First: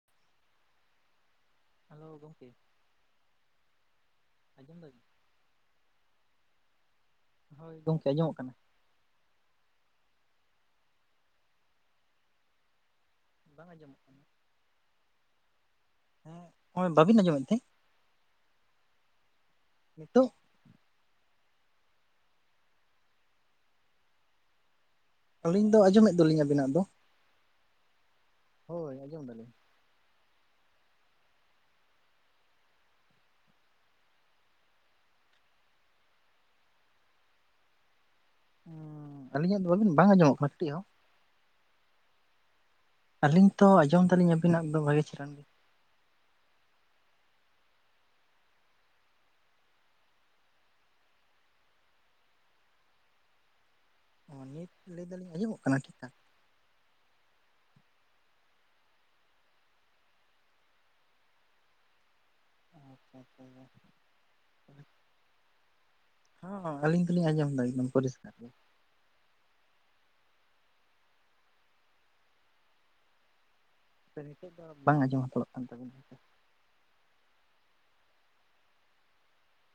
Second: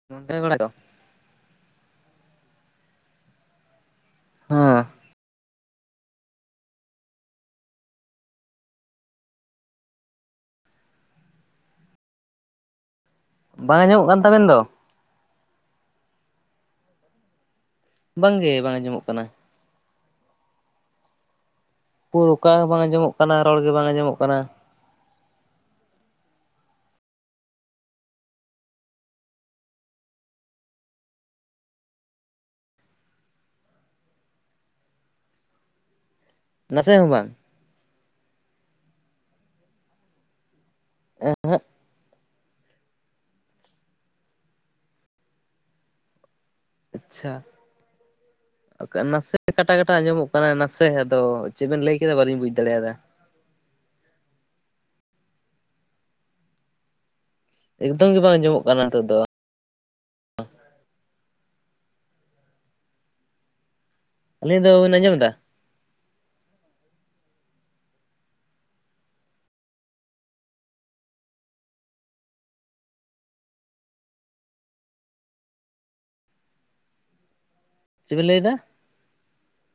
[unintelligible] Hello ᱜᱚᱝᱠᱮ ᱦᱮᱸ ᱟᱸᱡᱚᱢᱫᱟᱵᱤᱱ? ᱦᱳᱭ, ᱜᱚᱝᱠᱮ ᱟᱸᱡᱚᱢᱚᱜ ᱠᱟᱱᱟ᱾ ᱵᱟᱝ ᱟᱸᱡᱚᱢᱚᱜ ᱟᱡᱚᱢᱚᱜ ᱠᱟᱱᱟ᱾ ᱠᱟᱱ ᱛᱟᱵᱮᱱ ᱫᱚ? ᱦᱮᱸ, ᱟᱵᱮᱱ ᱵᱟᱹᱵᱤᱱ ᱟᱸᱡᱚᱢᱮᱫ ᱛᱮ? ᱵᱟᱝᱜᱮ ᱵᱟᱝ ᱟᱸᱡᱚᱢᱚᱜ ᱠᱟᱱᱟ᱾ ᱱᱤᱛᱳᱜ? ᱯᱩᱨ ᱚᱠᱟ ᱵᱟᱝ ᱟᱸᱡᱚᱢᱚᱜ ᱠᱟᱱᱟ, ᱨᱚᱲ ᱜᱮ ᱵᱟᱝ ᱟᱸᱡᱚᱢᱚᱜ ᱠᱟᱱᱟ᱾ ᱟᱹᱞᱤᱧ ᱫᱚ ᱟᱸᱡᱚᱢᱮᱫ ᱫᱚᱞᱤᱧ ᱟᱵᱤᱱᱟᱜ ᱫᱚ᱾ ᱦᱳᱭ, ᱟᱸᱡᱚᱢᱫᱟᱞᱤᱧ᱾ ᱱᱟᱥᱮ ᱦᱚᱸ ᱵᱟᱝ? ᱩᱸᱻ, ᱟᱹᱞᱤᱧᱟᱜ ᱫᱚ ᱵᱤᱱ ᱵᱟᱝ ᱟᱸᱡᱚᱢᱚᱜ ᱠᱟᱱᱟ ᱠᱟᱹᱴᱤᱡ ᱦᱚᱸ? ᱮᱸ ᱦᱮᱸᱜ᱾ ᱟᱹᱞᱤᱧ ᱛᱚ ᱟᱸᱡᱚᱢ ᱫᱟᱹᱞᱤᱧ ᱟᱹᱵᱤᱱᱟᱜ ᱫᱚ ᱵᱷᱟᱹᱜᱤ ᱪᱮᱨᱦᱟ᱾ ᱟᱪᱪᱷᱟ᱾ ᱚᱠᱟ, ᱱᱟᱥᱮ ᱠᱟᱴᱟ ᱠᱟᱴᱟ ᱟᱸᱡᱚᱢᱚᱜ ᱠᱟᱱᱟ ᱱᱟᱥᱮ, ᱟᱫᱚ ᱪᱮᱫ ᱵᱮᱱ ᱞᱟᱹᱭ ᱠᱮᱫᱟ ᱵᱟᱞᱤᱧ ᱵᱩᱡᱽ ᱫᱟᱲᱮᱭᱟᱫᱟ᱾ ᱚᱻ ᱱᱤᱛ ᱞᱟᱹᱭ ᱫᱟᱞᱤᱧ ᱟᱸᱡᱚᱢᱚᱜ ᱠᱟᱱᱟ ᱴᱷᱤᱠᱟ? ᱮᱠᱫᱚᱢ ᱜᱮ ᱵᱟᱝ ᱟᱸᱡᱚᱢᱚᱜ ᱠᱟᱱᱟ ᱱᱤᱛᱚᱜ ᱫᱚ᱾ ᱟᱪᱪᱷᱟ ᱟᱪᱪᱷᱟᱭᱟ᱾ ᱟᱹᱞᱤᱧ ᱫᱚ ᱵᱮᱱ ᱟᱸᱡᱚᱢᱮᱫᱟ? ᱦᱚᱸ ᱟᱹᱞᱤᱧ ᱫᱚᱞᱤᱧ ᱟᱸᱡᱚᱢᱫᱟ ᱮᱠᱫᱚᱢ ᱯᱚᱨᱤᱥᱠᱟᱨ ᱜᱮ᱾ ᱥᱮ ᱱᱤᱛᱳᱜ ᱫᱚ ᱵᱟᱝ ᱟᱸᱡᱚᱢ ᱦᱟᱛᱟᱲᱚᱜ ᱠᱟᱱ ᱛᱟᱵᱤᱱᱟ ᱦᱮᱸ ᱥᱮ᱾ ᱪᱮᱫᱵᱤᱱ ᱞᱟᱹᱭᱫᱟ?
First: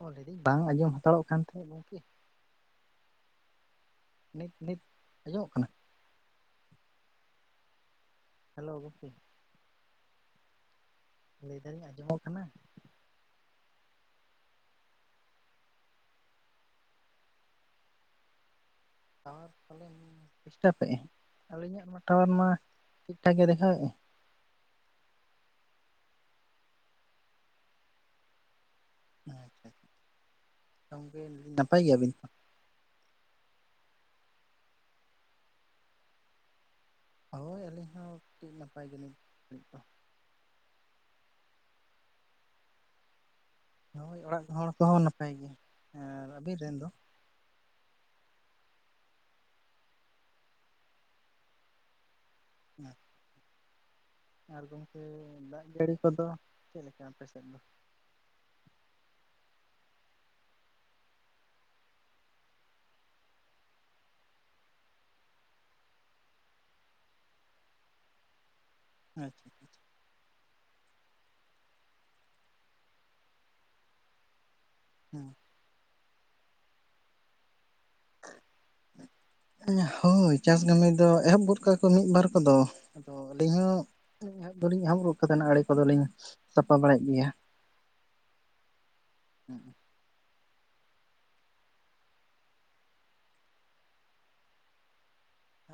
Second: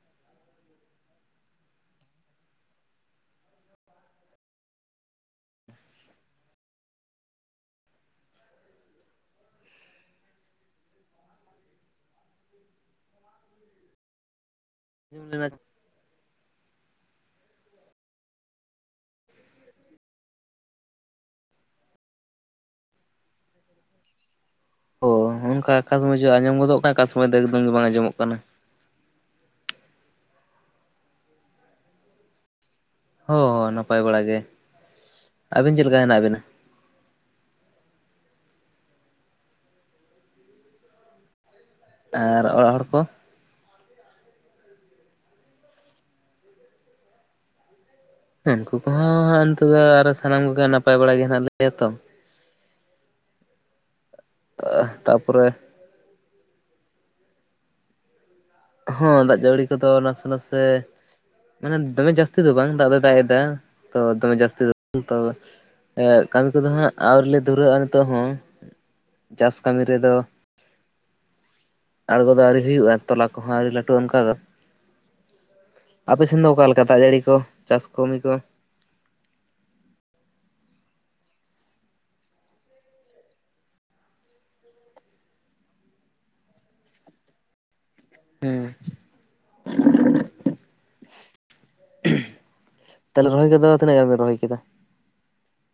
ᱚ ᱞᱟᱹᱭᱫᱟᱹᱧ, ᱵᱟᱝ ᱟᱸᱡᱚᱢ ᱦᱟᱛᱟᱲᱚᱜ ᱠᱟᱱ ᱛᱟᱦᱮᱸᱫ ᱜᱚᱝᱠᱮ᱾ ᱱᱤᱛ ᱱᱤᱛ ᱟᱸᱡᱚᱢᱚᱜ ᱠᱟᱱᱟ? ᱦᱮᱞᱳ ᱜᱚᱝᱠᱮ᱾ ᱞᱟᱹᱭ ᱫᱟᱞᱤᱧ ᱟᱸᱡᱚᱢᱚᱜ ᱠᱟᱱᱟ? [unintelligible] ᱴᱟᱣᱟᱨ ᱯᱟᱞᱮᱱ ᱰᱤᱥᱴᱟᱯᱮᱜ-ᱮ? ᱟᱹᱞᱤᱧᱟᱜ ᱢᱟ ᱴᱟᱣᱟᱨ ᱢᱟ ᱴᱷᱤᱠᱴᱷᱟᱠ ᱜᱮ ᱫᱮᱠᱷᱟᱣᱮᱜ-ᱮ᱾ ᱚ ᱚᱱᱠᱟ ᱟᱠᱟ ᱥᱚᱢᱚᱭ ᱡᱮ ᱟᱸᱡᱚᱢ ᱜᱚᱫᱚᱜ ᱠᱟᱱᱟ ᱟᱠᱟ ᱥᱚᱢᱚᱭ ᱫᱚ ᱮᱠᱫᱚᱢ ᱜᱮ ᱵᱟᱝ ᱟᱸᱡᱚᱢᱚᱜ ᱠᱟᱱᱟ᱾ ᱟᱪᱪᱷᱟ, ᱜᱚᱝᱠᱮ ᱱᱟᱯᱟᱭ ᱜᱮᱭᱟᱵᱤᱱ ᱛᱚ? ᱦᱚᱸ ᱦᱚᱸ ᱱᱟᱯᱟᱭ ᱵᱟᱲᱟ ᱜᱮ᱾ ᱟᱹᱵᱤᱱ ᱪᱮᱫ ᱞᱮᱠᱟ ᱦᱮᱱᱟᱜ ᱵᱮᱱᱟ? ᱦᱳᱭ, ᱟᱹᱞᱤᱧ ᱦᱚᱸ ᱠᱟᱹᱴᱤᱡ ᱱᱟᱯᱟᱭ ᱜᱮᱞᱤᱧ ᱱᱤᱛ ᱫᱚ᱾ ᱟᱨ ᱚᱲᱟᱜ ᱦᱚᱲ ᱠᱚ? ᱦᱳᱭ, ᱚᱲᱟᱜ ᱦᱚᱲ ᱠᱚᱦᱚᱸ ᱱᱟᱯᱟᱭ ᱜᱮ, ᱟᱨ ᱟᱹᱵᱤᱱ ᱨᱮᱱ ᱫᱚ? ᱩᱱᱠᱩ ᱠᱚᱦᱚᱸ ᱤᱱᱠᱟᱹ ᱜᱮ, ᱟᱨ ᱥᱟᱱᱟᱢ ᱠᱚᱜᱮ ᱱᱟᱯᱟᱭ ᱵᱟᱲᱟ ᱜᱮ ᱦᱮᱱᱟᱜ ᱞᱮᱭᱟ ᱛᱚ᱾ ᱦᱮᱸ᱾ ᱟᱨ ᱜᱚᱝᱠᱮ ᱛᱟᱯᱚᱨᱮ ᱫᱟᱜ ᱡᱟᱹᱲᱤ ᱠᱚᱫᱚ ᱪᱮᱫ ᱞᱮᱠᱟ ᱟᱯᱮ ᱥᱮᱫ ᱫᱚ? ᱦᱚᱸ ᱫᱟᱜ ᱡᱟᱹᱲᱤ ᱠᱚᱫᱚ ᱱᱟᱥᱮ ᱱᱟᱥᱮ ᱢᱟᱱᱮ ᱫᱚᱢᱮ ᱡᱟᱹᱥᱛᱤ ᱫᱚ ᱵᱟᱝ, ᱫᱟᱜ ᱫᱚᱭ ᱫᱟᱜ ᱮᱫᱟ ᱛᱚ ᱫᱚᱢᱮ ᱡᱟᱹᱥᱛᱤ ᱫᱚ ᱵᱟᱝ ᱛᱚ᱾ ᱮᱸᱜ, ᱠᱟᱹᱢᱤ ᱠᱚᱫᱚ ᱦᱟᱸᱜ ᱟᱹᱣᱨᱤᱞᱮ ᱫᱷᱩᱨᱟᱹᱜ-ᱟ ᱱᱤᱛᱳᱜ ᱦᱚᱸ ᱟᱪᱪᱷᱟ ᱪᱟᱥ ᱟᱪᱪᱷᱟ ᱠᱟᱹᱢᱤ ᱨᱮᱫᱚ᱾ ᱟᱬᱜᱚ ᱫᱚ ᱟᱹᱣᱨᱤ ᱦᱩᱭᱩᱜ-ᱟ ᱛᱚᱞᱟ ᱠᱚᱦᱚᱸ ᱟᱹᱣᱨᱤ ᱞᱟᱹᱴᱩᱜ-ᱟ ᱚᱱᱠᱟ ᱫᱚ᱾ ᱦᱩᱸ᱾ ᱟᱯᱮ ᱥᱮᱱ ᱫᱚ ᱚᱠᱟᱞᱮᱠᱟ ᱫᱟᱜ ᱡᱟᱹᱲᱤ ᱠᱚ, ᱪᱟᱥ ᱠᱟᱹᱢᱤ ᱠᱚ? ᱮᱸ, ᱦᱳᱭ ᱪᱟᱥ ᱠᱟᱹᱢᱤ ᱫᱚ ᱮᱦᱚᱵ ᱜᱚᱫ ᱠᱟᱜ-ᱟᱠᱚ ᱢᱤᱫ ᱵᱟᱨ ᱠᱚᱫᱚ᱾ ᱟᱫᱚ ᱟᱹᱞᱤᱧ ᱦᱚᱸ ᱮᱦᱚᱵ ᱫᱚᱞᱤᱧ ᱮᱦᱚᱵ ᱜᱚᱫ ᱠᱟᱫᱟ, ᱚᱱᱟ ᱟᱲᱮ ᱠᱚᱫᱚᱞᱤᱧ ᱥᱟᱯᱟ ᱵᱟᱲᱟᱭᱮᱫ ᱜᱮᱭᱟ᱾ ᱦᱮᱸ ᱛᱟᱦᱚᱞᱮ ᱨᱚᱦᱚᱭ ᱠᱚᱫᱚ ᱛᱤᱱᱟᱹᱜ ᱜᱟᱱ ᱵᱮᱱ ᱨᱚᱦᱚᱭ ᱠᱮᱫᱟ?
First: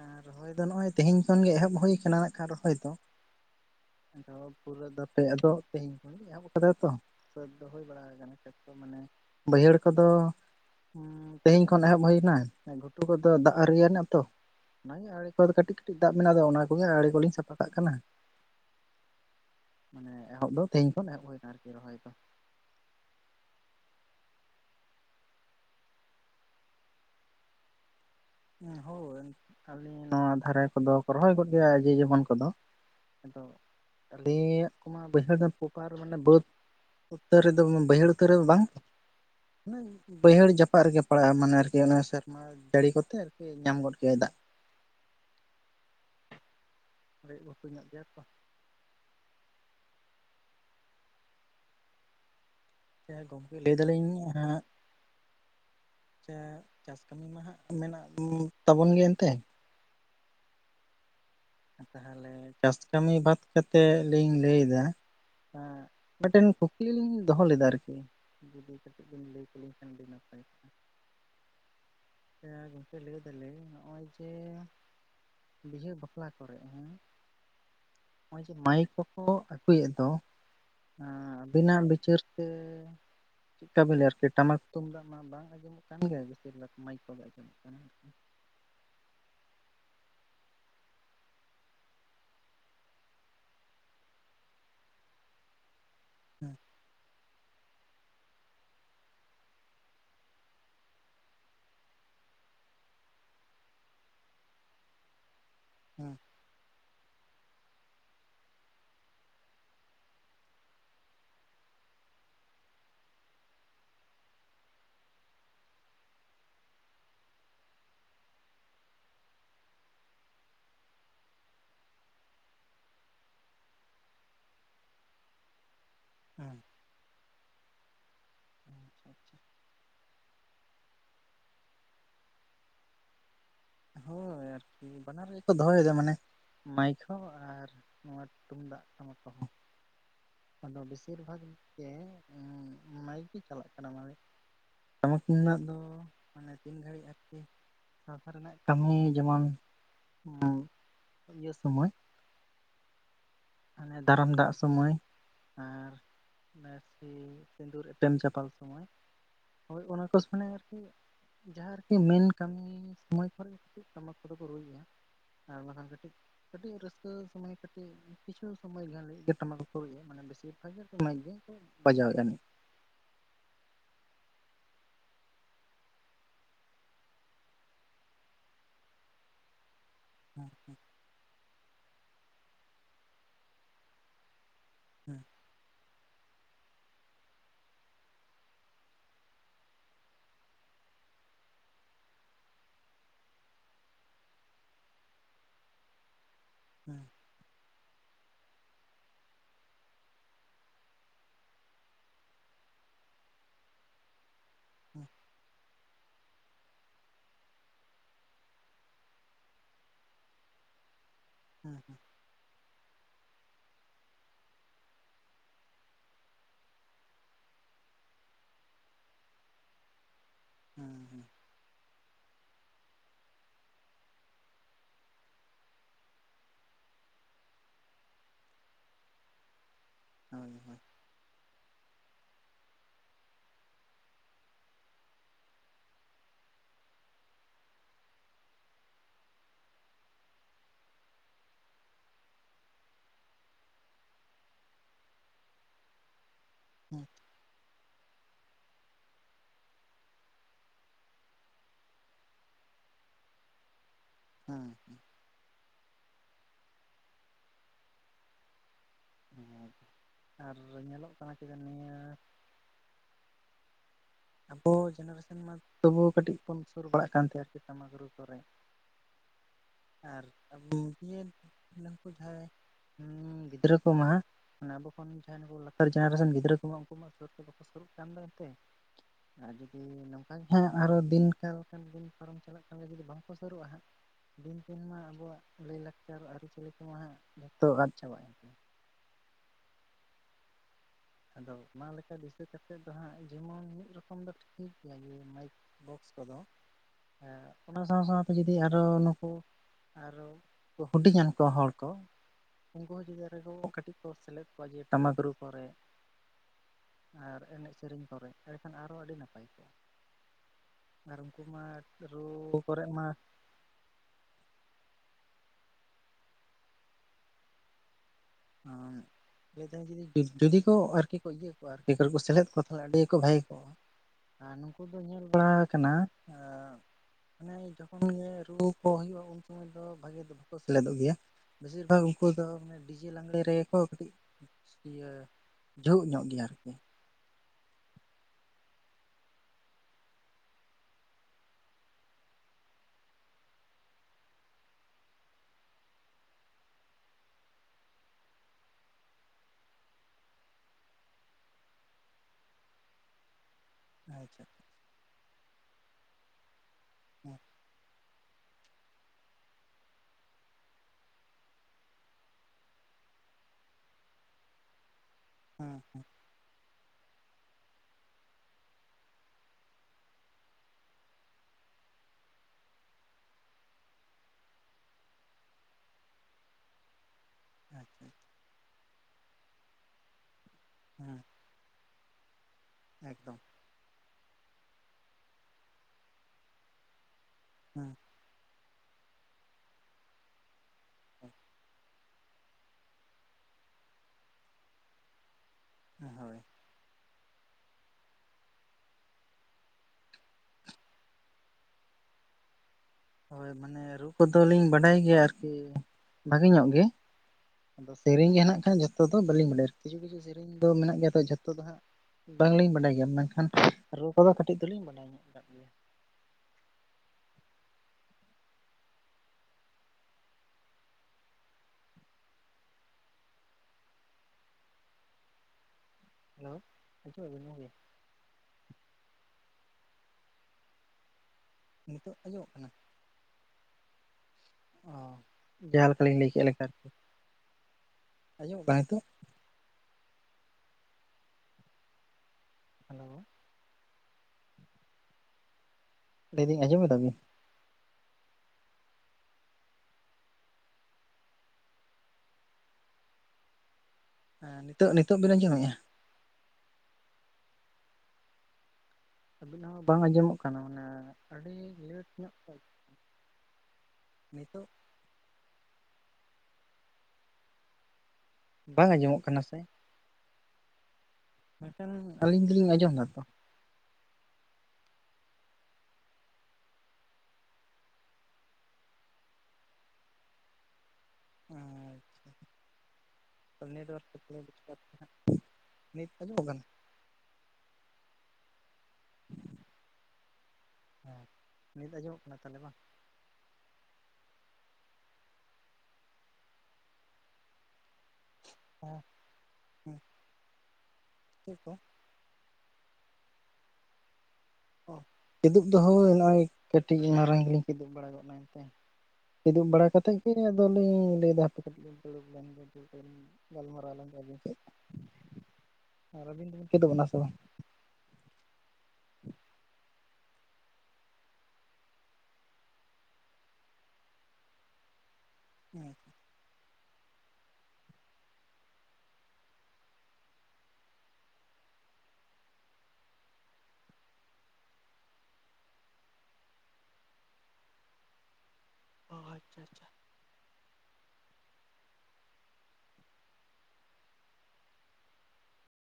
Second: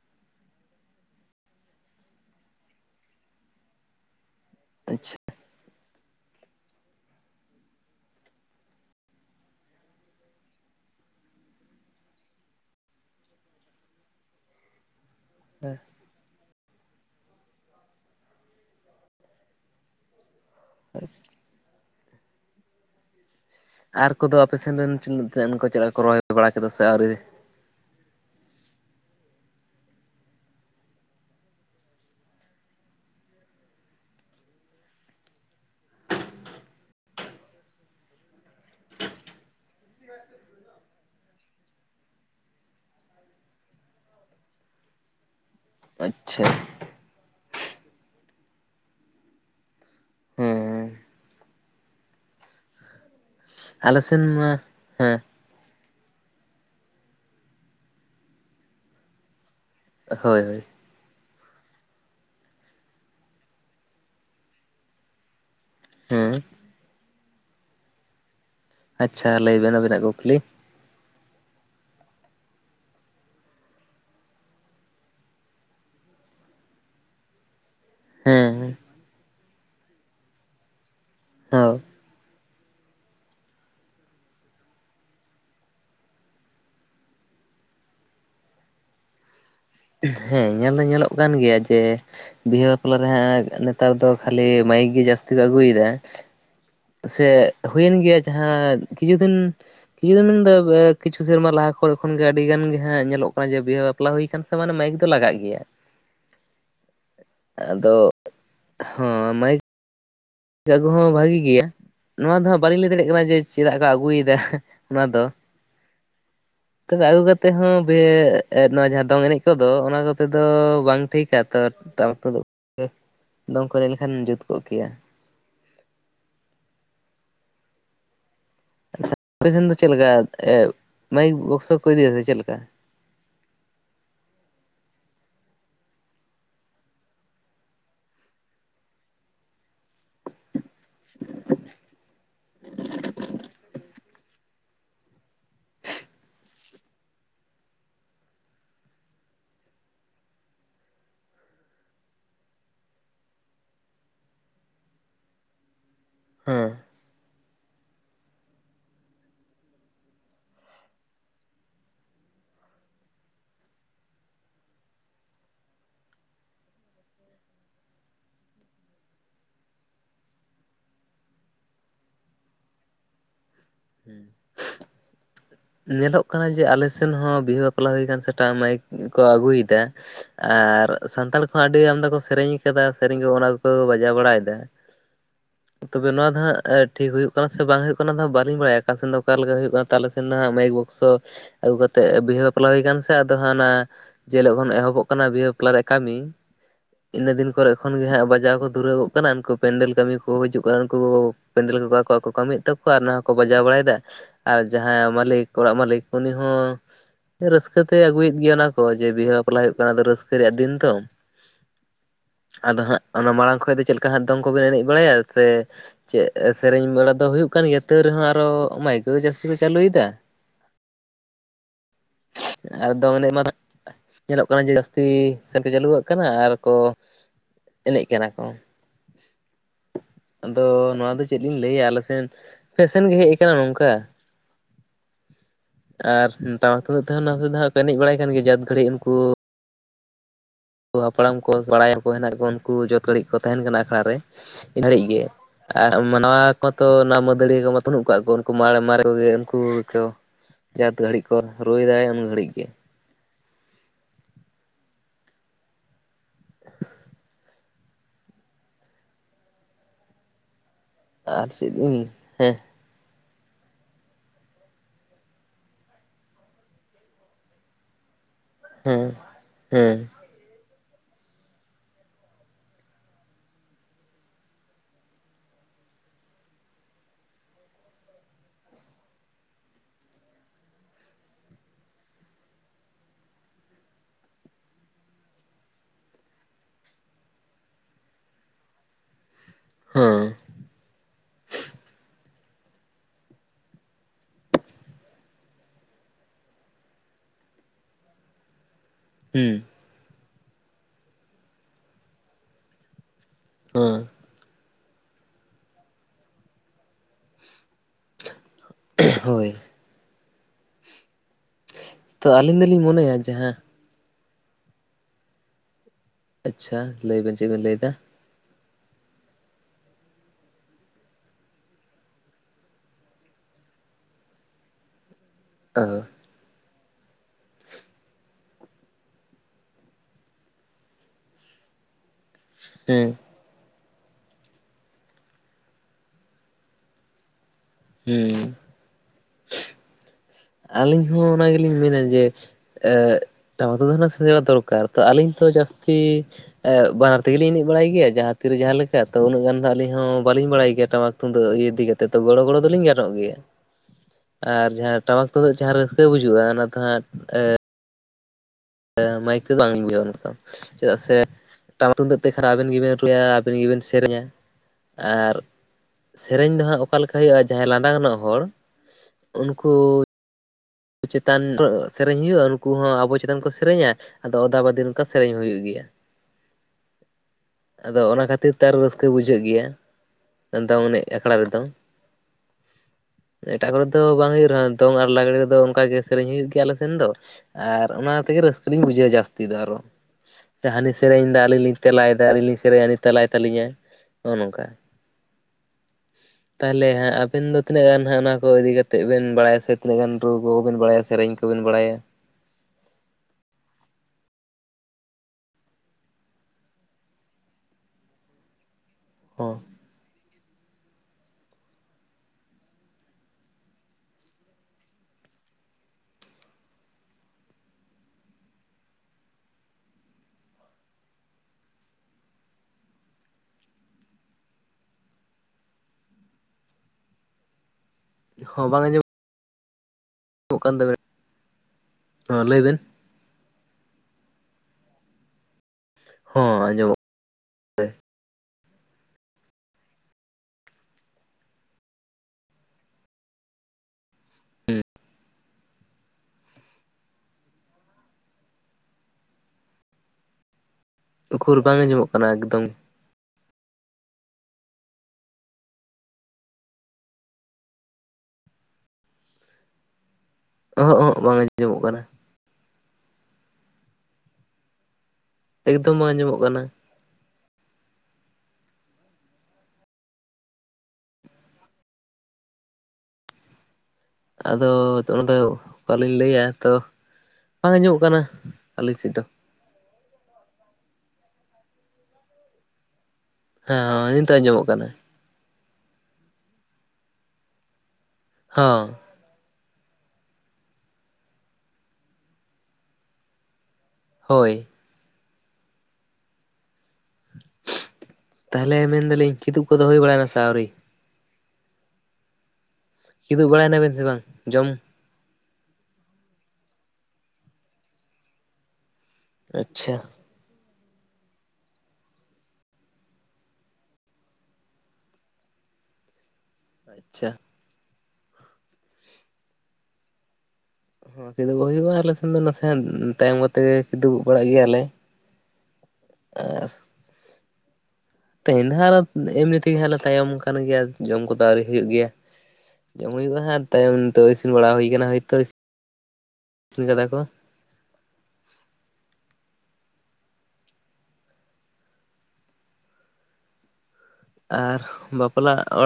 ᱟᱨ ᱨᱚᱦᱚᱭ ᱫᱚ ᱱᱚᱜᱼᱚᱭ ᱛᱮᱦᱮᱧ ᱠᱷᱚᱱᱜᱮ ᱮᱦᱚᱵ ᱦᱩᱭ ᱠᱟᱱᱟ ᱢᱮᱜᱠᱷᱟᱱ ᱨᱚᱦᱚᱭ ᱫᱚ᱾ ᱟᱫᱚ, ᱯᱩᱨᱟᱹᱣ ᱟᱪᱪᱷᱟ ᱫᱚᱯᱮ ᱟᱫᱚ ᱛᱮᱦᱮᱧ ᱠᱷᱚᱱ ᱜᱮ ᱮᱦᱚᱵ ᱟᱠᱟᱫᱟ ᱛᱚ ᱫᱚ [unintelligible] ᱫᱚ ᱦᱩᱭ ᱵᱟᱲᱟ ᱟᱠᱟᱱ [unintelligible] ᱠᱷᱮᱛ ᱠᱚ ᱢᱟᱱᱮ ᱵᱟᱹᱭᱦᱟᱹᱲ ᱠᱚᱫᱚ, ᱩᱸ ᱛᱮᱦᱮᱧ ᱠᱷᱚᱱ ᱮᱦᱚᱵ ᱦᱩᱭ ᱱᱟ ᱜᱷᱩᱴᱩ ᱠᱚᱫᱚ ᱫᱟᱜᱽ [unintelligible] ᱛᱚ, ᱚᱱᱟᱜᱮ ᱟᱲᱮ ᱯᱚᱲ ᱠᱚ ᱫᱚ ᱠᱟᱹᱴᱤᱜ ᱠᱟᱹᱴᱤᱜ ᱫᱟᱜᱽ ᱢᱮᱱᱟᱜ ᱫᱚ ᱚᱱᱟ ᱠᱚᱜᱮ ᱟᱲᱮ ᱠᱚᱞᱤᱧ ᱥᱟᱯᱷᱟ ᱠᱟᱜ ᱠᱟᱱᱟ ᱢᱟᱱᱮ ᱮᱦᱚᱵ ᱫᱚ ᱛᱮᱦᱤᱧ ᱠᱷᱚᱱ ᱮᱦᱚᱵ ᱦᱩᱭᱱᱟ ᱟᱨᱠᱤ ᱨᱚᱦᱚᱭ ᱫᱚ᱾ ᱟᱨ ᱠᱚᱫᱚ ᱟᱯᱮ ᱥᱮᱱ ᱨᱮᱱ [unintelligible] [unintelligible] ᱪᱮᱫ ᱞᱮᱠᱟ ᱠᱚ ᱨᱚᱦᱚᱭ ᱵᱟᱲᱟ ᱠᱮᱫᱟ ᱥᱮ ᱟᱹᱣᱨᱤ? ᱦᱳᱭ ᱟᱞᱮ ᱱᱚᱣᱟ ᱫᱷᱟᱨᱮ ᱠᱚᱫᱚ ᱠᱚ ᱨᱚᱦᱚᱭ ᱜᱚᱫ ᱜᱮᱭᱟ ᱡᱮ ᱡᱮᱢᱚᱱ ᱠᱚᱫᱚ, ᱫᱚ ᱟᱹᱞᱮᱭᱟᱜ ᱠᱚᱢᱟ ᱵᱟᱹᱭᱦᱟᱹᱲ [unintelligible] ᱢᱟᱱᱮ ᱵᱟᱹᱫᱽ ᱩᱛᱟᱹᱨ ᱨᱮᱫᱚ ᱵᱟᱹᱭᱦᱟᱹᱲ ᱩᱛᱟᱹᱨ ᱨᱮᱫᱚ ᱵᱟᱝ᱾ ᱢᱟᱱᱮ ᱵᱟᱹᱭᱦᱟᱹᱲ ᱡᱟᱯᱟᱜ ᱨᱮᱜᱮ ᱯᱟᱲᱟᱜᱼᱟ ᱢᱟᱱᱮ ᱟᱨᱠᱤ ᱚᱱᱮ ᱥᱮᱨᱢᱟ ᱡᱟᱹᱲᱤ ᱠᱚᱛᱮ ᱟᱨᱠᱤ ᱧᱟᱢ ᱜᱚᱫ ᱠᱮᱭᱟᱭ ᱫᱟᱜᱽ᱾ ᱟᱪᱪᱷᱟ, ᱨᱮᱜ ᱜᱷᱩᱴᱩ ᱧᱚᱜ ᱜᱮᱭᱟ ᱠᱚ, ᱦᱮᱸ ᱥᱮᱜᱚᱢ ᱟᱞᱮ ᱥᱮᱱ ᱢᱟ ᱦᱮᱸ ᱮᱸ ᱪᱟᱥ ᱠᱟᱹᱢᱤ ᱢᱟ ᱦᱟᱸᱜ ᱢᱮᱱᱟᱜ ᱢᱮ ᱛᱟᱵᱚᱱ ᱜᱮ ᱮᱱᱛᱮ, ᱦᱳᱭ ᱦᱳᱭ᱾ ᱛᱟᱦᱚᱞᱮ ᱪᱟᱥ ᱠᱟᱹᱢᱤ ᱵᱟᱫ ᱠᱟᱛᱮᱜ ᱞᱤᱧ ᱞᱟᱹᱭᱫᱟ ᱮᱸ ᱦᱮᱸ ᱢᱮᱴᱮᱱ ᱠᱩᱠᱞᱤ ᱞᱤᱧ ᱫᱚᱦᱚ ᱞᱮᱫᱟ ᱟᱨᱠᱤ ᱡᱚᱫᱤ ᱟᱪᱪᱷᱟ ᱞᱟᱹᱭ ᱵᱮᱱ ᱟᱵᱤᱱᱟᱜ ᱠᱩᱠᱞᱤ? ᱟᱪᱪᱷᱟ ᱜᱚᱝᱠᱮ ᱞᱟᱹᱭ ᱫᱟᱞᱤᱧ ᱱᱚᱜᱼᱚᱭ ᱡᱮ ᱵᱤᱦᱟᱹ ᱵᱟ ᱵᱟᱯᱞᱟ ᱠᱚᱨᱮ ᱦᱮᱸ ᱱᱚᱜᱼᱚᱭ ᱡᱮ ᱦᱮᱸ ᱢᱟᱹᱭᱤᱠ ᱠᱚᱠᱚ ᱟᱹᱜᱩᱭᱮᱫ ᱫᱚ ᱟᱸ ᱦᱚ ᱟᱵᱤᱱᱟᱜ ᱵᱤᱪᱟᱹᱨ ᱥᱮ ᱪᱮᱫᱠᱟ ᱵᱮᱱ ᱞᱟᱹᱭᱟ ᱟᱨᱠᱤ ᱴᱟᱢᱟᱠ ᱛᱩᱢᱫᱟᱜ ᱢᱟ ᱵᱟᱝ ᱟᱸᱡᱚᱢᱚᱜ ᱠᱟᱱ ᱜᱮᱭᱟ ᱵᱮᱥᱤᱨᱵᱷᱟᱜ ᱢᱟᱹᱭᱤᱠ ᱠᱚᱜᱮ ᱟᱸᱡᱚᱢᱚᱜ ᱠᱟᱱᱟ ᱦᱮᱸ? ᱦᱮᱸ ᱧᱮᱞ ᱫᱚ ᱧᱮᱞᱚᱜ ᱠᱟᱱ ᱜᱮᱭᱟ ᱡᱮ, ᱵᱤᱦᱟᱹ ᱵᱟᱯᱞᱟ ᱨᱮᱦᱚᱸ ᱱᱮᱛᱟᱨ ᱫᱚ ᱠᱷᱟᱹᱞᱤ ᱢᱟᱹᱭᱤᱠ ᱜᱮ ᱡᱟᱹᱥᱛᱤ ᱠᱚ ᱟᱹᱜᱩᱭᱮᱫᱟ᱾ ᱦᱮᱸ ᱛᱮ ᱦᱩᱭᱮᱱ ᱜᱮᱭᱟ ᱡᱟᱦᱟᱸ ᱠᱤᱪᱷᱩ ᱫᱤᱱ ᱠᱤᱪᱷᱩ ᱫᱤᱱ ᱢᱮᱱᱫᱚ ᱮᱸ ᱠᱤᱪᱷᱩ ᱥᱮᱨᱢᱟ ᱞᱟᱦᱟ ᱠᱚᱨᱮ ᱠᱷᱚᱱ ᱜᱮ ᱟᱹᱰᱤ ᱜᱟᱱ ᱜᱮ ᱦᱟᱸᱜ ᱧᱮᱞᱚᱜ ᱠᱟᱱᱟ ᱡᱮ ᱵᱤᱦᱟᱹ ᱵᱟᱯᱞᱟ ᱦᱩᱭ ᱠᱟᱱᱟ᱾ ᱟᱫᱚ ᱢᱟᱱᱮ ᱢᱟᱭᱮᱠ ᱫᱚ ᱞᱟᱜᱟᱜ ᱜᱮᱭᱟ᱾ ᱦᱮᱸ ᱟᱫᱚ ᱦᱚᱸ ᱢᱟᱭᱮᱠ ᱡᱟᱹᱜᱩ ᱦᱚᱸ ᱵᱷᱟᱹᱜᱤ ᱜᱮᱭᱟ᱾ ᱱᱚᱣᱟ ᱫᱚ ᱦᱟᱸᱜ ᱵᱟᱹᱞᱤᱧ ᱞᱟᱹᱭ ᱫᱟᱲᱮᱭᱟᱜ ᱠᱟᱱᱟ ᱡᱮ ᱪᱮᱫᱟᱜ ᱠᱚ ᱟᱹᱜᱩᱭᱮᱫᱟ ᱦᱟᱸ ᱱᱚᱣᱟ ᱫᱚ? [inaudible] ᱛᱚᱵᱮ ᱟᱹᱜᱩ ᱠᱟᱛᱮᱜ ᱦᱚᱸ ᱵᱮ ᱱᱚᱣᱟ ᱡᱟᱦᱟᱸ ᱫᱚᱝ ᱮᱱᱮᱜ ᱠᱩᱫᱚ ᱚᱱᱟ ᱠᱚᱛᱮ ᱫᱚ ᱵᱟᱝ ᱴᱷᱤᱠᱟ ᱛᱚ, ᱴᱟᱢᱟᱠ ᱠᱚ ᱜᱚᱜ ᱠᱟᱛᱮᱜ ᱫᱚᱝ ᱠᱚ ᱮᱱᱮᱜ ᱞᱮᱱ ᱞᱮᱠᱷᱟᱱ ᱡᱩᱛ ᱠᱚᱜ ᱠᱮᱭᱟ᱾ ᱦᱮᱸ, ᱟᱪᱪᱷᱟ ᱟᱯᱮ ᱟᱪᱪᱷᱟ ᱥᱮᱱ ᱫᱚ ᱪᱮᱫ ᱞᱮᱠᱟ ᱮ ᱢᱟᱭᱮᱠ ᱵᱚᱠᱥᱚ ᱠᱚ ᱤᱫᱤᱭᱟ ᱥᱮ ᱪᱮᱫ ᱞᱮᱠᱟ? ᱦᱳᱭ ᱟᱨᱠᱤ ᱵᱟᱱᱟᱨ ᱨᱮᱜᱮ ᱠᱚ ᱫᱚᱦᱚᱭᱮᱫᱟ ᱢᱟᱱᱮ ᱢᱟᱭᱮᱠ ᱦᱚᱸ ᱟᱨ ᱱᱚᱭᱟ ᱛᱩᱢᱫᱟᱜ ᱴᱟᱢᱟᱠ ᱠᱚᱦᱚᱸ᱾ ᱟᱫᱚ ᱵᱮᱥᱤᱨ ᱵᱷᱟᱜᱽ ᱜᱮ ᱚᱸ ᱢᱟᱭᱤᱠ ᱜᱮ ᱪᱟᱞᱟᱜ ᱠᱟᱱᱟ ᱢᱟᱱᱮ ᱴᱟᱢᱟᱠ ᱛᱩᱢᱫᱟᱜ ᱫᱚ ᱢᱟᱱᱮ ᱛᱤᱱ ᱜᱷᱟᱹᱲᱤᱡ ᱦᱩᱸ ᱦᱟᱸᱠ [unintelligible] ᱨᱮᱱᱟᱜ ᱠᱟᱹᱢᱤ ᱡᱮᱢᱚᱱ ᱩᱸ ᱤᱭᱟᱹ ᱥᱚᱢᱚᱭ ᱢᱟᱱᱮ ᱫᱟᱨᱟᱢ ᱫᱟᱜ ᱥᱚᱢᱚᱭ ᱾ ᱟᱨ ᱦᱮᱸ ᱱᱟᱹᱥᱤ ᱥᱤᱸᱫᱩᱨ ᱮᱯᱮᱢ ᱪᱟᱯᱟᱞ ᱥᱚᱢᱚᱭ, ᱦᱳᱭ ᱚᱱᱟ ᱠᱚᱥ ᱢᱟᱱᱮ ᱟᱨᱠᱤ ᱡᱟᱦᱟᱸ ᱟᱨᱠᱤ ᱢᱮᱱ ᱠᱟᱹᱢᱤ ᱥᱚᱢᱚᱭ ᱠᱚᱨᱮ ᱠᱟᱹᱴᱤᱡ ᱴᱟᱢᱟᱠ ᱠᱚᱫᱚ ᱠᱩ ᱨᱩᱭ ᱜᱮᱭᱟ ᱾ ᱟᱨ ᱚᱱᱟ ᱠᱷᱟᱱ ᱠᱟᱹᱴᱤᱡ, ᱠᱟᱹᱴᱤᱡ ᱨᱟᱹᱥᱠᱟᱹ ᱥᱚᱢᱚᱭ ᱠᱟᱹᱴᱤᱡ ᱠᱤᱪᱷᱩ ᱥᱚᱢᱚᱭ ᱜᱟᱱ ᱞᱟᱹᱜᱤᱫ ᱜᱮ ᱴᱟᱢᱟᱠ ᱫᱚᱠᱚ ᱨᱩᱭᱟ ᱾ ᱢᱟᱱᱮ ᱵᱮᱥᱤᱨ ᱵᱷᱟᱜᱽ ᱜᱮᱠᱚ ᱢᱟᱭᱮᱠ ᱜᱮᱠᱚ ᱵᱟᱡᱟᱣᱮᱫᱼᱟ ᱱᱤᱡ ᱾ ᱦᱩᱸ ᱾ ᱧᱮᱞᱚᱜ ᱠᱟᱱᱟ ᱡᱮ ᱟᱞᱮ ᱥᱮᱱ ᱦᱚᱸ ᱵᱤᱦᱟᱹ ᱵᱟᱯᱞᱟ ᱦᱩᱭ ᱟᱠᱟᱱ ᱥᱮ ᱴᱟᱜ ᱢᱟᱭᱮᱠ ᱠᱚ ᱟᱹᱜᱩᱭᱮᱫᱟ ᱦᱮᱸ ᱾ ᱦᱮᱸ ᱟᱨ ᱥᱟᱱᱛᱟᱲ ᱠᱚᱦᱚᱸ ᱟᱹᱰᱤ ᱟᱢᱫᱟ ᱠᱚ ᱥᱮᱨᱮᱧ ᱟᱠᱟᱫᱟ ᱥᱮᱨᱮᱧ ᱠᱚ ᱚᱱᱟ ᱠᱚᱠᱚ ᱵᱟᱡᱟᱣ ᱵᱟᱲᱟᱭᱮᱫᱟ ᱾ ᱦᱩᱸ ᱾ ᱛᱚᱵᱮ ᱱᱚᱣᱟ ᱫᱚ ᱦᱟᱸᱜ ᱮᱸ ᱴᱷᱤᱠ ᱦᱩᱭᱩᱜ ᱠᱟᱱᱟ ᱥᱮ ᱵᱟᱝ ᱦᱩᱭᱩᱜ ᱠᱟᱱᱟ ᱵᱟᱹᱞᱤᱧ ᱵᱟᱲᱟᱭᱟ ᱚᱠᱟ ᱥᱮᱫ ᱫᱚ ᱚᱠᱟ ᱞᱮᱠᱟ ᱦᱩᱭᱩᱜ ᱠᱟᱱᱟ ᱾ ᱛᱟᱦᱞᱮ ᱥᱮᱱ ᱫᱚ ᱦᱟᱸᱜ ᱢᱟᱭᱮᱠ ᱵᱚᱠᱥᱚ ᱟᱹᱜᱩ ᱠᱟᱛᱮᱜ ᱵᱤᱦᱟᱹ ᱵᱟᱯᱞᱟ ᱦᱩᱭ ᱠᱟᱱᱟ ᱥᱮ ᱟᱫᱚ ᱦᱟᱸᱜ ᱚᱱᱟ ᱡᱮ ᱦᱤᱞᱳᱜ ᱠᱷᱚᱱ ᱮᱦᱚᱵᱚᱜ ᱠᱟᱱᱟ ᱵᱤᱦᱟᱹ ᱵᱟᱯᱞᱟ ᱨᱮᱭᱟᱜ ᱠᱟᱹᱢᱤ ᱾ ᱦᱩᱸ ᱾ ᱤᱱᱟᱹ ᱫᱤᱱ ᱠᱚᱨᱮ ᱠᱷᱚᱱ ᱜᱮ ᱦᱟᱸᱜ ᱵᱟᱡᱟᱣ ᱠᱚ ᱫᱷᱩᱨᱟᱹᱣᱚᱜ ᱠᱟᱱᱟ ᱩᱱᱠᱩ ᱯᱮᱱᱰᱮᱞ ᱠᱟᱹᱢᱤ ᱩᱝᱠᱩ ᱦᱤᱡᱩᱜ ᱠᱟᱱᱟ ᱩᱱᱠᱩ ᱯᱮᱱᱰᱮᱞ ᱠᱚᱠᱚ ᱟᱠᱚᱣᱟᱜ ᱠᱚ ᱠᱟᱹᱢᱤᱭᱮᱫ ᱛᱟᱹᱠᱩᱣᱟ ᱟᱨ ᱚᱱᱟ ᱦᱚᱸᱠᱚ ᱵᱟᱡᱟᱣ ᱵᱟᱲᱟᱮᱫᱟ ᱾ ᱟᱨ ᱡᱟᱦᱟᱸ ᱢᱟᱹᱞᱤᱠ ᱚᱲᱟᱜ ᱢᱟᱹᱞᱤᱠ ᱩᱱᱤ ᱦᱚᱸ ᱨᱟᱹᱥᱠᱟᱹ ᱛᱮ ᱟᱹᱜᱩᱭᱮᱫ ᱜᱮᱭᱟ ᱚᱱᱟ ᱠᱚ ᱡᱮ ᱵᱤᱦᱟᱹ ᱵᱟᱯᱞᱟ ᱦᱩᱭᱩᱜ ᱠᱟᱱᱟ ᱨᱟᱹᱥᱠᱟᱹ ᱨᱮᱭᱟᱜ ᱫᱤᱱ ᱛᱚ ᱾ ᱦᱩᱸ ᱦᱩᱸ ᱾ ᱟᱫᱚ ᱦᱟᱸᱜ ᱚᱱᱟ ᱢᱟᱲᱟᱝ ᱠᱷᱚᱡ ᱫᱚ ᱪᱮᱫ ᱞᱮᱠᱟ ᱦᱟᱸᱜ ᱫᱚᱝ ᱠᱚᱵᱤᱱ ᱮᱱᱮᱡ ᱵᱟᱲᱟᱭᱟ ᱥᱮ ᱪᱮᱫ ᱥᱮᱨᱮᱧ ᱵᱟᱲᱟ ᱫᱚ ᱦᱩᱭᱩᱜ ᱠᱟᱱ ᱜᱮᱭᱟ ᱛᱟᱹᱣ ᱨᱮᱦᱚᱸ ᱟᱨᱚ ᱢᱟᱭᱤᱠ ᱠᱚᱜᱮ ᱡᱟᱹᱥᱛᱤ ᱠᱚ ᱪᱟᱹᱞᱩᱭᱮᱫᱟ ᱾ ᱦᱩᱸ ᱦᱩᱸ ᱾ ᱟᱨ ᱫᱚᱝ ᱮᱱᱮᱡ ᱢᱟ ᱦᱟᱸᱜ ᱧᱮᱞᱚᱜ ᱠᱟᱱᱟ ᱡᱮ ᱡᱟᱹᱥᱛᱤ ᱥᱮᱱ ᱠᱚ ᱪᱟᱹᱞᱩ ᱠᱟᱜ ᱠᱟᱱᱟ ᱟᱨ ᱠᱚ ᱮᱱᱮᱡ ᱠᱟᱱᱟ ᱠᱚ ᱾ ᱦᱳᱭ ᱟᱫᱚ ᱦᱳᱭ ᱱᱚᱣᱟ ᱫᱚ ᱪᱮᱫ ᱞᱤᱧ ᱞᱟᱹᱭᱟ ᱟᱞᱮ ᱥᱮᱱ ᱯᱷᱮᱥᱮᱱ ᱜᱮ ᱦᱮᱡ ᱟᱠᱟᱱᱟ ᱠᱟᱱᱟ ᱱᱚᱝᱠᱟ ᱾ ᱟᱨ ᱴᱟᱢᱟᱠ ᱛᱩᱱᱫᱟᱜ ᱛᱮᱦᱚᱸ ᱱᱟᱥᱮ ᱫᱚ ᱦᱟᱸᱜ ᱠᱚ ᱮᱱᱮᱡ ᱵᱟᱲᱟᱭ ᱠᱟᱱ ᱜᱮᱭᱟ ᱡᱟᱛ ᱜᱷᱟᱹᱲᱤᱡ ᱩᱱᱠᱩ ᱦᱟᱯᱲᱟᱢ ᱠᱚ ᱵᱟᱲᱟᱭᱟᱠᱚ ᱦᱮᱱᱟᱜ ᱠᱚᱣᱟ ᱩᱱᱠᱩ ᱡᱚᱛ ᱜᱷᱟᱹᱲᱤᱡ ᱠᱚ ᱛᱟᱦᱮᱱ ᱠᱟᱱᱟ ᱟᱠᱷᱲᱟ ᱨᱮ ᱜᱷᱟᱹᱲᱤᱡ ᱜᱮ, ᱟᱨ ᱢᱟᱱᱟᱣᱟ ᱠᱚ ᱛᱚ ᱦᱮᱸ ᱱᱚᱣᱟ ᱢᱟᱹᱫᱟᱹᱲᱤᱭᱟᱹ ᱠᱚᱢᱟ ᱵᱟᱹᱱᱩᱜ ᱟᱠᱟᱫ ᱠᱚᱣᱟ ᱩᱱᱠᱩ ᱢᱟᱲ ᱢᱟᱨᱮ ᱠᱚᱜᱮ ᱩᱱᱠᱩ ᱜᱮᱠᱚ ᱡᱟᱛ ᱜᱷᱟᱹᱲᱤᱡ ᱠᱚ ᱨᱩᱭᱫᱟᱭ ᱩᱱ ᱜᱷᱟᱹᱲᱤᱡ ᱜᱮ ᱾ ᱦᱩᱸ ᱦᱩᱸ ᱾ ᱦᱩᱸ ᱟᱨ ᱧᱮᱞᱚᱜ ᱠᱟᱱᱟ ᱟᱨ ᱪᱮᱫᱟᱜ ᱥᱮᱫ ᱤᱧ ᱱᱤᱭᱟᱹ ᱦᱮᱸ ᱾ ᱟᱵᱚ ᱡᱮᱱᱮᱨᱮᱥᱚᱱ ᱢᱟ ᱛᱚᱵᱩ ᱠᱟᱹᱴᱤᱡ ᱵᱚᱱ ᱥᱩᱨ ᱵᱟᱲᱟᱜ ᱠᱟᱱ ᱛᱟᱦᱮᱸ ᱟᱨᱠᱤ ᱴᱟᱢᱟᱠ ᱨᱩ ᱠᱚᱨᱮ ᱾ ᱦᱮᱸ ᱾ ᱟᱨ ᱟᱹᱵᱩ [unintelligible] ᱡᱟᱦᱟᱸ ᱮᱸ ᱩᱸ ᱜᱤᱫᱽᱨᱟᱹ ᱠᱩᱢᱟ ᱚᱱᱮ ᱟᱹᱵᱩ ᱠᱷᱚᱱ ᱡᱟᱦᱟᱭ ᱱᱩᱠᱩ ᱟᱹᱵᱩ ᱞᱟᱛᱟᱨ ᱡᱮᱱᱮᱨᱮᱥᱚᱱ ᱜᱤᱫᱽᱨᱟᱹ ᱠᱩᱢᱟ ᱩᱝᱠᱩ ᱢᱟ ᱥᱩᱨ ᱜᱮ ᱵᱟᱠᱚ ᱥᱩᱨᱩᱜ ᱠᱟᱱ ᱫᱚ ᱮᱱᱛᱮᱜ ᱾ ᱟᱨ ᱡᱩᱫᱤ ᱱᱚᱝᱠᱟ ᱜᱮ ᱦᱟᱸᱜ ᱟᱨᱚ ᱫᱤᱱ ᱠᱟᱞ [unintelligible] ᱫᱤᱱ ᱯᱟᱨᱚᱢ ᱪᱟᱞᱟᱜ ᱠᱷᱟᱱ ᱡᱩᱫᱤ ᱵᱟᱝ ᱠᱚ ᱥᱳᱨᱳᱜ-ᱟ ᱦᱟᱸᱜ! ᱫᱤᱱ ᱫᱤᱱᱢᱟ ᱟᱵᱚᱣᱟᱜ ᱞᱟᱹᱭ ᱞᱟᱠᱪᱟᱨ ᱟᱹᱨᱤᱪᱟᱹᱞᱤ ᱠᱚᱢᱟ ᱦᱟᱸᱜ ᱡᱚᱛᱚ ᱟᱫ ᱪᱟᱵᱟᱜᱼᱟ ᱮᱱᱛᱮ ᱾ ᱦᱮᱸ ᱾ ᱟᱫᱚ ᱚᱱᱟ ᱞᱮᱠᱟ ᱫᱤᱥᱟᱹ ᱠᱟᱛᱮᱫ ᱫᱚ ᱦᱟᱸᱜ ᱡᱮᱢᱚᱱ ᱢᱤᱫ ᱨᱚᱠᱚᱢ ᱫᱚ ᱴᱷᱤᱠ ᱚᱱᱟ ᱜᱮ ᱢᱟᱭᱤᱠ ᱵᱚᱠᱥ ᱠᱚᱫᱚ ᱚᱱᱟ ᱥᱟᱶ ᱥᱟᱶᱛᱮ ᱡᱩᱫᱤ ᱟᱨᱚᱼᱼ ᱚᱷ ᱦᱩᱸ ᱟᱨᱚ ᱦᱩᱰᱤᱧᱟᱱ ᱠᱚᱣᱟ ᱦᱚᱲ ᱠᱚ ᱩᱱᱠᱩ ᱦᱚᱸ ᱡᱩᱫᱤᱼᱼ ᱩᱱᱠᱩ ᱠᱚ ᱠᱟᱹᱴᱤᱡ ᱠᱚ ᱦᱮᱸ ᱥᱮᱞᱮᱫ ᱠᱚᱣᱟ ᱡᱮ ᱴᱟᱢᱟᱠ ᱨᱩ ᱠᱚᱨᱮᱼᱼ ᱟᱨ ᱮᱱᱮᱡ ᱥᱮᱨᱮᱧ ᱠᱚᱨᱮᱜ ᱮᱸ ᱮᱠᱷᱟᱱ ᱟᱨᱚ ᱟᱹᱰᱤ ᱱᱟᱯᱟᱭ ᱦᱳᱭ ᱠᱚᱜᱼᱟ᱾ ᱟᱨ ᱩᱱᱠᱩ ᱢᱟ ᱨᱩ ᱛᱚ ᱟᱹᱞᱤᱧ ᱫᱚᱞᱤᱧ ᱠᱚᱨᱮᱜ ᱢᱟᱼᱼ ᱢᱚᱱᱮᱭᱟ ᱡᱟᱦᱟᱸ ᱟᱪᱪᱷᱟ ᱞᱟᱹᱭ ᱵᱮᱱ ᱪᱮᱜ ᱵᱮᱱ ᱞᱟᱹᱭ ᱮᱫᱟ? ᱦᱟᱸᱣᱩᱸᱜ ᱞᱟᱹᱭ ᱫᱟᱧ ᱡᱩᱫᱤ-ᱡᱩᱫᱤ ᱠᱚ ᱟᱨᱠᱤ ᱠᱚ ᱤᱭᱟᱹ ᱠᱚᱣᱟ ᱟᱨᱠᱤ ᱠᱚᱨᱮ ᱠᱚ ᱥᱮᱞᱮᱫ ᱠᱚᱣᱟ ᱛᱟᱦᱞᱮ ᱟᱹᱰᱤ ᱜᱮᱠᱚ ᱵᱷᱟᱜᱮ ᱠᱚᱜᱼᱟ᱾ ᱟᱨ ᱱᱩᱠᱩ ᱫᱚ ᱧᱮᱞ ᱵᱟᱲᱟ ᱚ ᱟᱠᱟᱱᱟ᱾ ᱟᱻ ᱢᱟᱱᱮ ᱡᱚᱠᱷᱚᱱ ᱜᱮ ᱨᱩ ᱠᱚ ᱦᱩᱭᱩᱜᱼᱟ ᱩᱱ ᱥᱚᱢᱚᱭ ᱫᱚᱼᱼ ᱵᱷᱟᱜᱤ ᱫᱚ ᱵᱟᱠᱚ ᱥᱮᱞᱮᱫᱚᱜ ᱜᱮᱭᱟ ᱵᱮᱥᱤᱨ ᱵᱷᱟᱜᱽᱼᱼ ᱩᱱᱠᱩ ᱫᱚ ᱢᱟᱱᱮ ᱰᱤᱡᱮ ᱦᱮᱸ ᱞᱟᱜᱽᱲᱮ ᱨᱮᱜᱮ ᱠᱚ ᱠᱟᱹᱴᱤᱡ ᱤᱭᱟᱹ ᱡᱷᱳᱜ ᱧᱚᱜ ᱜᱮᱭᱟ ᱟᱨᱠᱤ᱾ ᱦᱩᱸᱻ ᱟᱞᱤᱧ ᱦᱚᱸ ᱚᱱᱟ ᱜᱮᱞᱤᱧ ᱢᱮᱱᱟ ᱡᱮᱼᱼ ᱮ ᱻᱜ ᱴᱟᱢᱟᱠ ᱨᱩ ᱫᱚ ᱦᱩᱱᱟ ᱥᱮᱲᱟ ᱫᱚᱨᱠᱟ᱾ᱛᱚ ᱟᱹᱞᱤᱧ ᱛᱚ ᱡᱟᱹᱥᱛᱤᱼᱼ ᱮᱜ ᱵᱟᱱᱟᱨ ᱛᱮᱜᱮ ᱞᱤᱧ ᱮᱱᱮᱡ ᱵᱟᱲᱟᱭ ᱜᱮᱭᱟ ᱡᱟᱦᱟᱸ ᱛᱤ ᱨᱮ ᱡᱟᱦᱟᱸᱞᱮᱠᱟ ᱛᱚ ᱩᱱᱟᱹᱜ ᱜᱟᱱ ᱫᱚ ᱟᱹᱞᱤᱧ ᱦᱚᱸ ᱵᱟᱹᱞᱤᱧ ᱵᱟᱲᱟᱭ ᱜᱮᱭᱟ ᱴᱟᱢᱟᱠᱼᱼ ᱛᱩᱝᱫᱟᱹ ᱤᱫᱤ ᱠᱟᱛᱮ ᱛᱚ ᱜᱚᱲᱚ - ᱜᱚᱲᱚ ᱫᱚ ᱞᱤᱧ ᱜᱟᱱᱚᱜ ᱜᱮᱭᱟ᱾ ᱟᱪᱪᱷᱟ ᱟᱨ ᱡᱟᱦᱟᱸ ᱴᱟᱢᱟᱠ ᱛᱩᱸᱫᱟᱜ ᱡᱟᱦᱟᱸ ᱨᱟᱹᱥᱠᱟᱹᱭ ᱵᱩᱡᱷᱩᱣᱟ ᱚᱱᱟ ᱫᱚ ᱦᱟᱸᱜ ᱦᱮᱸ ᱮᱫᱼᱼ ᱢᱟᱭᱤᱠ ᱛᱮ ᱵᱟᱝ [unintelligible] ᱪᱮᱫᱟᱜ ᱥᱮᱼᱼ ᱴᱟᱢᱟᱠ ᱛᱩᱢᱫᱟᱹᱜ ᱛᱮᱠᱷᱟᱱ ᱟᱵᱤᱱ ᱜᱮᱵᱮᱱ ᱨᱩᱭᱟ ᱟᱹᱵᱤᱱ ᱜᱮᱵᱤᱱ ᱥᱮᱨᱮᱧᱟ᱾ ᱟᱨᱼᱼ ᱦᱩᱸ ᱦᱩᱸ ᱥᱮᱨᱮᱧ ᱫᱚ ᱦᱟᱸᱜ ᱚᱠᱟ ᱞᱮᱠᱟ ᱦᱩᱭᱩᱜᱼᱟ ᱡᱟᱦᱟᱸᱭ ᱞᱟᱸᱫᱟ ᱜᱟᱱᱚᱜ ᱦᱚᱲ ᱩᱱᱠᱩᱼᱼ ᱪᱮᱛᱟᱱᱱ ᱨᱚ ᱥᱮᱨᱮᱧ ᱦᱩᱭᱩᱜᱼᱟ ᱩᱱᱠᱩ ᱦᱚᱸ ᱟᱵᱚ ᱪᱮᱛᱟᱱ ᱠᱚ ᱥᱮᱨᱮᱧᱟᱼᱼ ᱟᱫᱚ ᱚᱫᱟ ᱵᱟᱫᱤ ᱚᱱᱠᱟ ᱥᱮᱨᱮᱧ ᱦᱩᱭᱩᱜ ᱜᱮᱭᱟ᱾ [inaudible] ᱟᱫᱚ ᱟᱪᱪᱷᱟ ᱚᱱᱟ ᱠᱷᱟᱹᱛᱤᱨ ᱛᱮ ᱟᱨᱚ ᱨᱟᱹᱥᱠᱟᱹ ᱵᱩᱡᱷᱟᱹᱜ ᱜᱮᱭᱟ᱾ ᱫᱚᱝ ᱮᱱᱮᱜ ᱦᱮᱸ ᱟᱠᱷᱲᱟ ᱨᱮᱫᱚᱸᱼᱼ ᱮᱠᱫᱚᱢ ᱮᱴᱟᱜ ᱠᱚᱨᱮ ᱫᱚ ᱵᱟᱝ ᱦᱩᱭᱩᱜ ᱨᱮᱦᱚᱸ ᱫᱚᱝ ᱟᱨ ᱞᱟᱜᱽᱲᱮ ᱨᱮᱫᱚ ᱚᱱᱠᱟᱜᱮ ᱥᱮᱨᱮᱧ ᱦᱩᱭᱩᱜ ᱜᱮᱭᱟ ᱟᱞᱮ ᱥᱮᱱ ᱫᱚᱼᱼ ᱟᱨᱻ ᱚᱱᱟ ᱛᱮᱜᱮ ᱨᱟᱹᱥᱠᱟᱹ ᱞᱤᱧ ᱵᱩᱡᱷᱟᱹ ᱡᱟᱥᱛᱤ ᱫᱚ ᱟᱨᱚ᱾ ᱥᱮ ᱦᱟᱹᱱᱤ ᱥᱮᱨᱮᱧ ᱫᱟ ᱟᱹᱞᱤᱧ ᱞᱤᱧ ᱛᱮᱟᱞᱟᱭᱮᱫᱟ ᱟᱹᱞᱤᱧ ᱞᱤᱧ ᱥᱮᱨᱮᱧᱟ ᱦᱟᱱᱤ ᱛᱮᱟᱞᱟᱭ ᱛᱟᱞᱤᱧᱟ ᱱᱚᱜᱼᱚ ᱱᱚᱝᱠᱟ᱾ ᱦᱳᱭ ᱛᱟᱦᱞᱮ ᱦᱟᱸᱜ ᱟᱵᱱ ᱫᱚ ᱛᱤᱱᱟᱹᱜ ᱜᱟᱱ ᱦᱟᱸᱜ ᱚᱱᱟ ᱠᱚ ᱤᱫᱤ ᱠᱟᱛᱮᱜ ᱵᱮᱱ ᱵᱟᱲᱟᱭᱟ ᱥᱮ ᱛᱤᱱᱟᱹᱜ ᱜᱟᱱᱼᱼ ᱨᱩ ᱠᱚᱦᱚᱸ ᱵᱤᱱ ᱵᱟᱲᱟᱭᱟ ᱥᱮᱨᱮᱧ ᱠᱚᱵᱮᱱ ᱵᱟᱲᱟᱭᱟ? ᱦᱳᱭ ᱢᱟᱱᱮ ᱨᱩ ᱠᱚᱫᱚ ᱞᱤᱧ ᱵᱟᱰᱟᱭ ᱜᱮᱭᱟ ᱟᱨᱠᱤᱻ ᱵᱷᱟᱜᱤ ᱧᱚᱜ ᱜᱮ᱾ ᱟᱫᱚ ᱥᱮᱨᱮᱧ ᱜᱮ ᱦᱮᱱᱟᱜ ᱠᱷᱟᱱ ᱡᱷᱚᱛᱚ ᱫᱚ ᱵᱟᱹᱞᱤᱧ ᱦᱚᱸ ᱵᱟᱲᱟᱭᱟ ᱠᱤᱪᱷᱩ - ᱠᱤᱪᱷᱩ ᱥᱮᱨᱮᱧ ᱫᱚ ᱢᱮᱱᱟᱜ ᱜᱮᱭᱟ ᱛᱚ ᱡᱷᱚᱛᱚ ᱫᱚ ᱦᱟᱸᱜᱼᱼ ᱵᱟᱝ ᱞᱤᱧ ᱵᱟᱰᱟᱭ ᱜᱮᱭᱟ ᱢᱮᱱᱠᱷᱟᱱ ᱨᱩ ᱠᱚᱫᱚ ᱠᱟᱹᱴᱤᱡ ᱫᱚᱞᱤᱧ ᱵᱟᱰᱟᱭ ᱧᱚᱜ ᱠᱟᱫ ᱜᱮᱭᱟ᱾ ᱦᱮᱞᱳ ᱦᱟᱪᱩᱜ ᱟᱵᱤᱱ ᱢᱩᱦᱞᱤ ᱦᱚᱸ ᱵᱟᱝ ᱟᱸᱡᱚᱼᱼ [unintelligible] ᱱᱤᱛᱚᱜ ᱦᱚᱸ ᱟᱸᱡᱚᱢᱚᱜ ᱞᱟᱹᱭ ᱠᱟᱱᱟ? ᱵᱮᱱ ᱚᱻ ᱡᱟᱦᱟᱸᱞᱮᱠᱟ ᱞᱤᱧ ᱞᱟᱹᱭ ᱠᱮᱜ ᱦᱚᱸ ᱞᱮᱠᱟ ᱟᱨᱠᱤ ᱟᱸᱡᱚᱢ ᱟᱸᱡᱚᱢ ᱠᱟᱱᱟ ᱱᱤᱛᱚᱜ? ᱦᱮᱞᱳᱼᱼ ᱦᱩᱸ ᱞᱟᱹᱭ ᱮᱫᱟᱹᱧ ᱟᱸᱡᱚᱢᱮᱫᱟᱵᱤᱱ? ᱩᱠᱩᱨ ᱵᱟᱝ ᱟᱸᱡᱚᱢᱚᱜ ᱠᱟᱱᱟ ᱮᱠᱫᱚᱢ ᱾ ᱟᱸ ᱱᱤᱛᱚᱜ ᱱᱤᱛᱚᱜ ᱵᱤᱱ ᱟᱸᱡᱚᱢᱮᱜᱼᱟ? ᱟᱹᱵᱤᱱᱟᱜ ᱦᱚᱸ ᱵᱟᱝ ᱟᱸᱡᱚᱢᱚᱜ ᱠᱟᱱᱟ ᱮᱸ ᱢᱟᱱᱮ ᱚᱦᱚᱜ ᱚᱦᱚᱜ ᱵᱟᱝ ᱟᱹᱰᱤ ᱟᱸᱡᱚᱢᱚᱜ ᱠᱟᱱᱟ ᱞᱮᱴ ᱧᱚᱜ ᱛᱮ ᱱᱤᱛᱚᱜ? ᱮᱠᱫᱚᱢ ᱵᱟᱝ ᱟᱸᱡᱚᱢᱚᱜ ᱠᱟᱱᱟ ᱾ ᱵᱟᱝ ᱟᱸᱡᱚᱢᱚᱜ ᱠᱟᱱᱟ ᱥᱮ, ᱢᱮᱱᱠᱷᱟᱱ ᱟᱹᱞᱤᱧ ᱫᱩ ᱞᱤᱧ ᱟᱸᱡᱚᱢᱮᱜ ᱟᱛᱚ ᱾ ᱟᱫᱚ ᱛᱚᱱᱚ [unintelligible] ᱵᱟᱹᱞᱤᱧ ᱞᱟᱹᱭᱟ ᱛᱚ ᱵᱟᱝ ᱟᱸᱡᱚᱢᱚᱜ ᱠᱟᱱᱟ ᱟᱹᱞᱤᱧ ᱥᱮᱫ ᱫᱚ ᱾ ᱟᱪᱪᱷᱟ ᱱᱤᱭᱟᱹ ᱫᱚ ᱦᱮᱸ ᱱᱤᱛᱚᱜ ᱟᱸᱡᱚᱢᱚᱜ ᱠᱟᱱᱟ [unintelligible] ᱾ ᱱᱤᱛ ᱟᱹᱡᱚᱢᱚᱜ ᱠᱟᱱᱟ [unintelligible] ᱦᱚᱸ ᱾ [inaudible] ᱦᱮᱸ ᱱᱤᱛ ᱟᱸᱡᱚᱢᱚᱜ ᱠᱟᱱᱟ ᱛᱟᱞᱦᱮ ᱵᱟᱝ ᱾ ᱦᱚᱭ ᱾ ᱛᱟᱦᱞᱮ ᱢᱮᱱ ᱫᱟ ᱞᱤᱧ ᱠᱤᱫᱩᱵ ᱠᱚᱫᱚ ᱦᱩᱭ ᱵᱟᱲᱟᱭᱱᱟ ᱥᱮ ᱟᱹᱣᱨᱤ? ᱪᱮᱫ ᱠᱚ? ᱠᱤᱫᱩᱵ ᱵᱟᱲᱟᱭ ᱱᱟᱵᱮᱱ ᱥᱮ ᱵᱟᱝ ᱡᱚᱢᱼᱼ ᱚ ᱠᱤᱫᱩᱵ ᱫᱚ ᱦᱳᱭ ᱱᱚᱜᱼᱚᱭ ᱠᱟᱹᱴᱤᱡ ᱢᱟᱬᱟᱝ ᱜᱮᱞᱤᱧ ᱠᱤᱫᱩᱵ ᱵᱟᱲᱟ ᱜᱚᱫ ᱱᱟ ᱮᱱᱛᱮ ᱾ ᱠᱤᱫᱩᱵ ᱵᱟᱲᱟ ᱟᱪᱪᱷᱟ ᱠᱟᱛᱮᱫ ᱜᱮ ᱟᱫᱚᱞᱤᱧ ᱞᱟᱹᱭᱫᱟ ᱦᱟᱯᱮ ᱠᱟᱴᱤᱡ ᱞᱤᱧ ᱫᱩᱲᱩᱵ [unintelligible] ᱜᱟᱞᱢᱟᱨᱟᱣ ᱞᱮᱱ ᱟᱹᱵᱤᱱ ᱥᱮᱫ, ᱟᱨ ᱟᱹᱵᱤᱱ ᱫᱩᱵᱤᱱ ᱠᱤᱫᱩᱵ ᱮᱱᱟ ᱥᱮ ᱟᱪᱪᱷᱟ ᱵᱟᱝ? [unintelligible] ᱦᱚᱸ ᱠᱤᱫᱩᱵᱚᱜ ᱦᱩᱭᱩᱜᱼᱟ ᱟᱞᱮ ᱥᱮᱱ ᱫᱚ ᱱᱟᱥᱮᱱ, ᱛᱟᱭᱚᱢ ᱠᱟᱛᱮ ᱜᱮ ᱠᱤᱫᱩᱵᱚᱜ ᱵᱟᱲᱟᱜ ᱜᱮᱭᱟᱞᱮ ᱾ [unintelligible] ᱚᱦ [unintelligible] ᱛᱮᱦᱮᱧ ᱫᱚ ᱦᱟᱸᱜ ᱟᱨ ᱫᱚ ᱮᱢᱱᱤ ᱛᱮ ᱜᱮ ᱦᱟᱸᱜ ᱞᱮ ᱛᱟᱭᱚᱢ ᱠᱟᱱ ᱜᱮᱭᱟ ᱡᱚᱢ ᱠᱚᱫᱚ ᱟᱹᱣᱨᱤ ᱦᱩᱭᱩᱜ ᱜᱮᱭᱟ ᱾ ᱡᱚᱢ ᱦᱩᱭᱩᱜᱼᱟ ᱦᱟᱸᱜ ᱛᱟᱭᱚᱢ ᱱᱤᱛᱚᱜ ᱤᱥᱤᱱ ᱵᱟᱲᱟ ᱦᱩᱭ ᱠᱟᱱᱟ, ᱦᱳᱭᱛᱳ [inaudible] ᱤᱥᱤᱱ ᱠᱟᱫᱟ ᱠᱚ ᱾ ᱚ ᱟᱪᱪᱷᱟ ᱟᱪᱪᱷᱟ [inaudible] ᱟᱨ ᱵᱟᱯᱞᱟ ᱚᱲ